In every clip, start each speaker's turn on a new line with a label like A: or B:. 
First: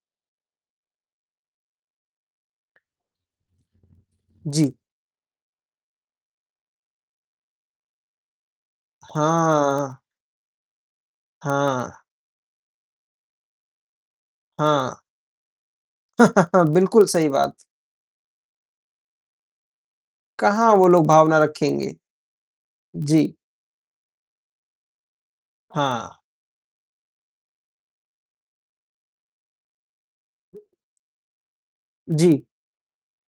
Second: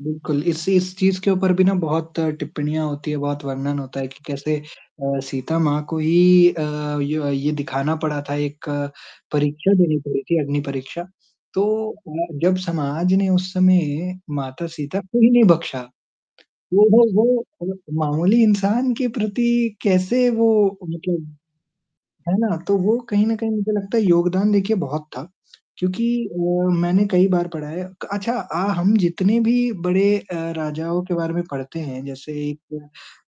A: बिल्कुल, इसी इस चीज़ के ऊपर भी ना बहुत टिप्पणियाँ होती है, बहुत वर्णन होता है कि कैसे
B: जी।
A: अ, सीता माँ को ही अ, ये व ये दिखाना पड़ा था, एक परीक्षा
B: हाँ।
A: देनी पड़ी थी अग्निपरीक्षा। तो
B: हाँ।
A: अ, जब समाज ने उस समय माता सीता
B: हाँ।
A: को ही नहीं बक्शा, तो वो
B: बिल्कुल सही
A: वो
B: बात।
A: [unintelligible] मामूली इंसान के प्रति कैसे
B: कहाँ
A: वो
B: वो लोग
A: मतलब
B: भावना रखेंगे?
A: है ना? तो वो कहीं
B: जी।
A: न कहीं मुझे लगता है योगदान देखिए बहुत था। क्योंकि
B: हाँ।
A: वो मैंने कई बार पढ़ा है क अच्छा अ, हम जितने भी बड़े अ, राजाओं के बारे में पढ़ते हैं, जैसे
B: जी।
A: एक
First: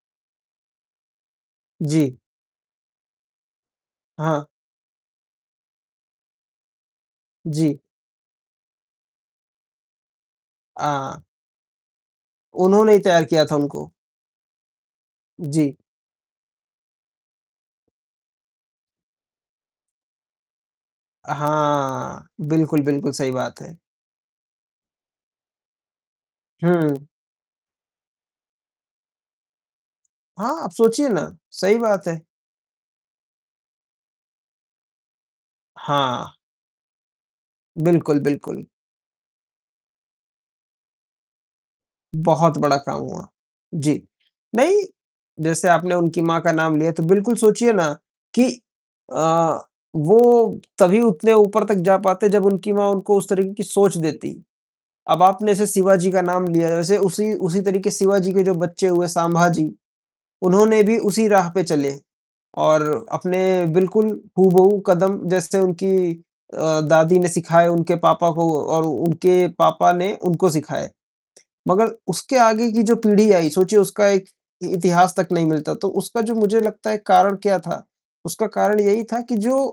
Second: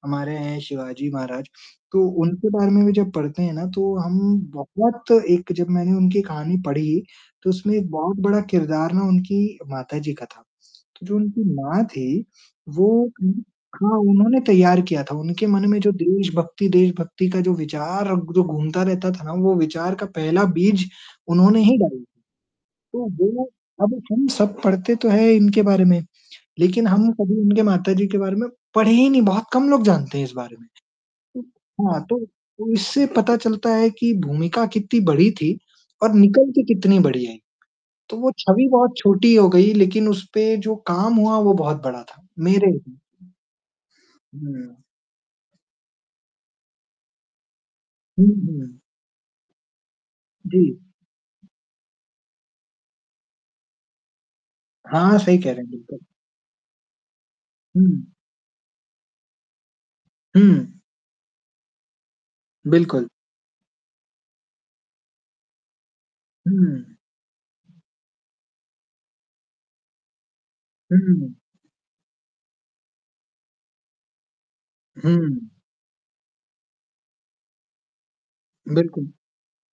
A: हमारे हैं शिवाजी महाराज, तो
B: जी।
A: उनके बारे में भी जब पढ़ते हैं ना, तो हम
B: हाँ।
A: बहुत एक जब मैंने उनकी कहानी पढ़ी तो उसमें
B: जी।
A: एक बहुत बड़ा किरदार ना उनकी माता जी का था। जो
B: हाँ।
A: उनकी माँ थी, वो
B: उन्होंने ही तैयार
A: उन
B: किया था उनको।
A: हाँ उन्होंने तैयार किया था। उनके मन
B: जी।
A: में जो देशभक्ति देशभक्ति का जो विचार जो घूमता रहता था ना, वो विचार का पहला बीज उन्होंने ही डाला।
B: हाँ। बिल्कुल,
A: तो
B: बिल्कुल सही
A: वो
B: बात है।
A: अब हम सब पढ़ते तो हैं इनके बारे में, लेकिन
B: हुँ।
A: हम कभी उनके माता जी के बारे में पढ़े ही नहीं बहुत कम लोग जानते हैं इस बारे
B: हाँ,
A: में।
B: आप सोचिए ना, सही
A: हाँ
B: बात
A: तो,
B: है।
A: तो इससे पता चलता है कि भूमिका कित्ती बड़ी थी और
B: हाँ।
A: निकल के कितनी बढ़िया है। तो
B: बिल्कुल,
A: वो
B: बिल्कुल।
A: छवि बहुत छोटी हो गई लेकिन उस पे जो काम हुआ वो बहुत बड़ा था
B: बहुत
A: मेरे
B: बड़ा
A: लिए।
B: काम हुआ। जी, नहीं,
A: हुँ।
B: जैसे आपने उनकी माँ का नाम लिया तो बिल्कुल सोचिए ना
A: हुँ,
B: कि
A: हुँ।
B: अ, वो
A: जी।
B: तभी उतने ऊपर तक जा पाते जब उनकी माँ उनको उस तरीके की सोच देती।
A: हाँ,
B: अब
A: सही कह
B: आपने
A: रहे
B: जैसे
A: हैं, बिल्कुल।
B: शिवाजी का नाम लिया वैसे उसी उसी तरीके
A: हुँ।
B: शिवाजी के जो बच्चे हुए, संभाजी
A: हुँ।
B: उन्होंने भी उसी राह पे चले, और
A: बिल्कुल।
B: अपने बिल्कुल हूबहू कदम जैसे उनकी अ,
A: हुँ।
B: दादी ने सिखाया उनके पापा को और उनके पापा ने उनको सिखाए।
A: हुँ।
B: मगर उसके आगे की जो पीढ़ी आई सोचिए उसका एक इतिहास तक नहीं
A: हुँ।
B: मिलता तो उसका जो मुझे लगता है कारण क्या था? उसका कारण यही
A: बिल्कुल।
B: था कि जो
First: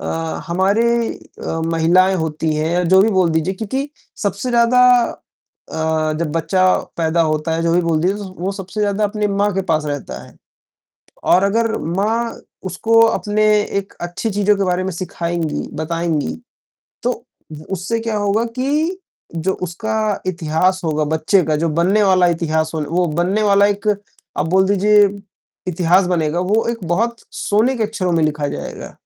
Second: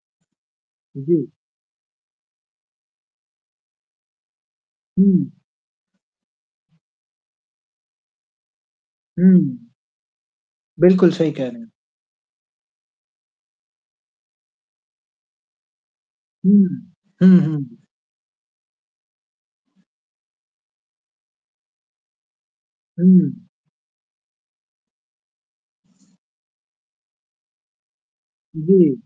B: अ, हमारी
A: हुँ जी।
B: अ, महिलाएँ होती हैं या जो भी बोल दीजिए क्योंकि सबसे ज़्यादा
A: हुँ।
B: अ, जब बच्चा पैदा होता है जो भी बोल दिए तो वो सबसे ज़्यादा अपने माँ के
A: हुँ।
B: पास रहता है।
A: बिल्कुल सही
B: और
A: कह रहे हैं।
B: अगर माँ उसको अपने एक अच्छी चीज़ों के बारे में सिखाएँगी, बताएँगी
A: हुँ,
B: तो
A: हुँ, हुँ।
B: उससे क्या होगा कि जो उसका इतिहास होगा, बच्चे का जो बनने वाला इतिहास होल वो बनने
A: हुँ।
B: वाला एक आप बोल दीजिए इतिहास बनेगा, वो एक बहुत सोने के अक्षरों में लिखा जाएगा।
A: जी।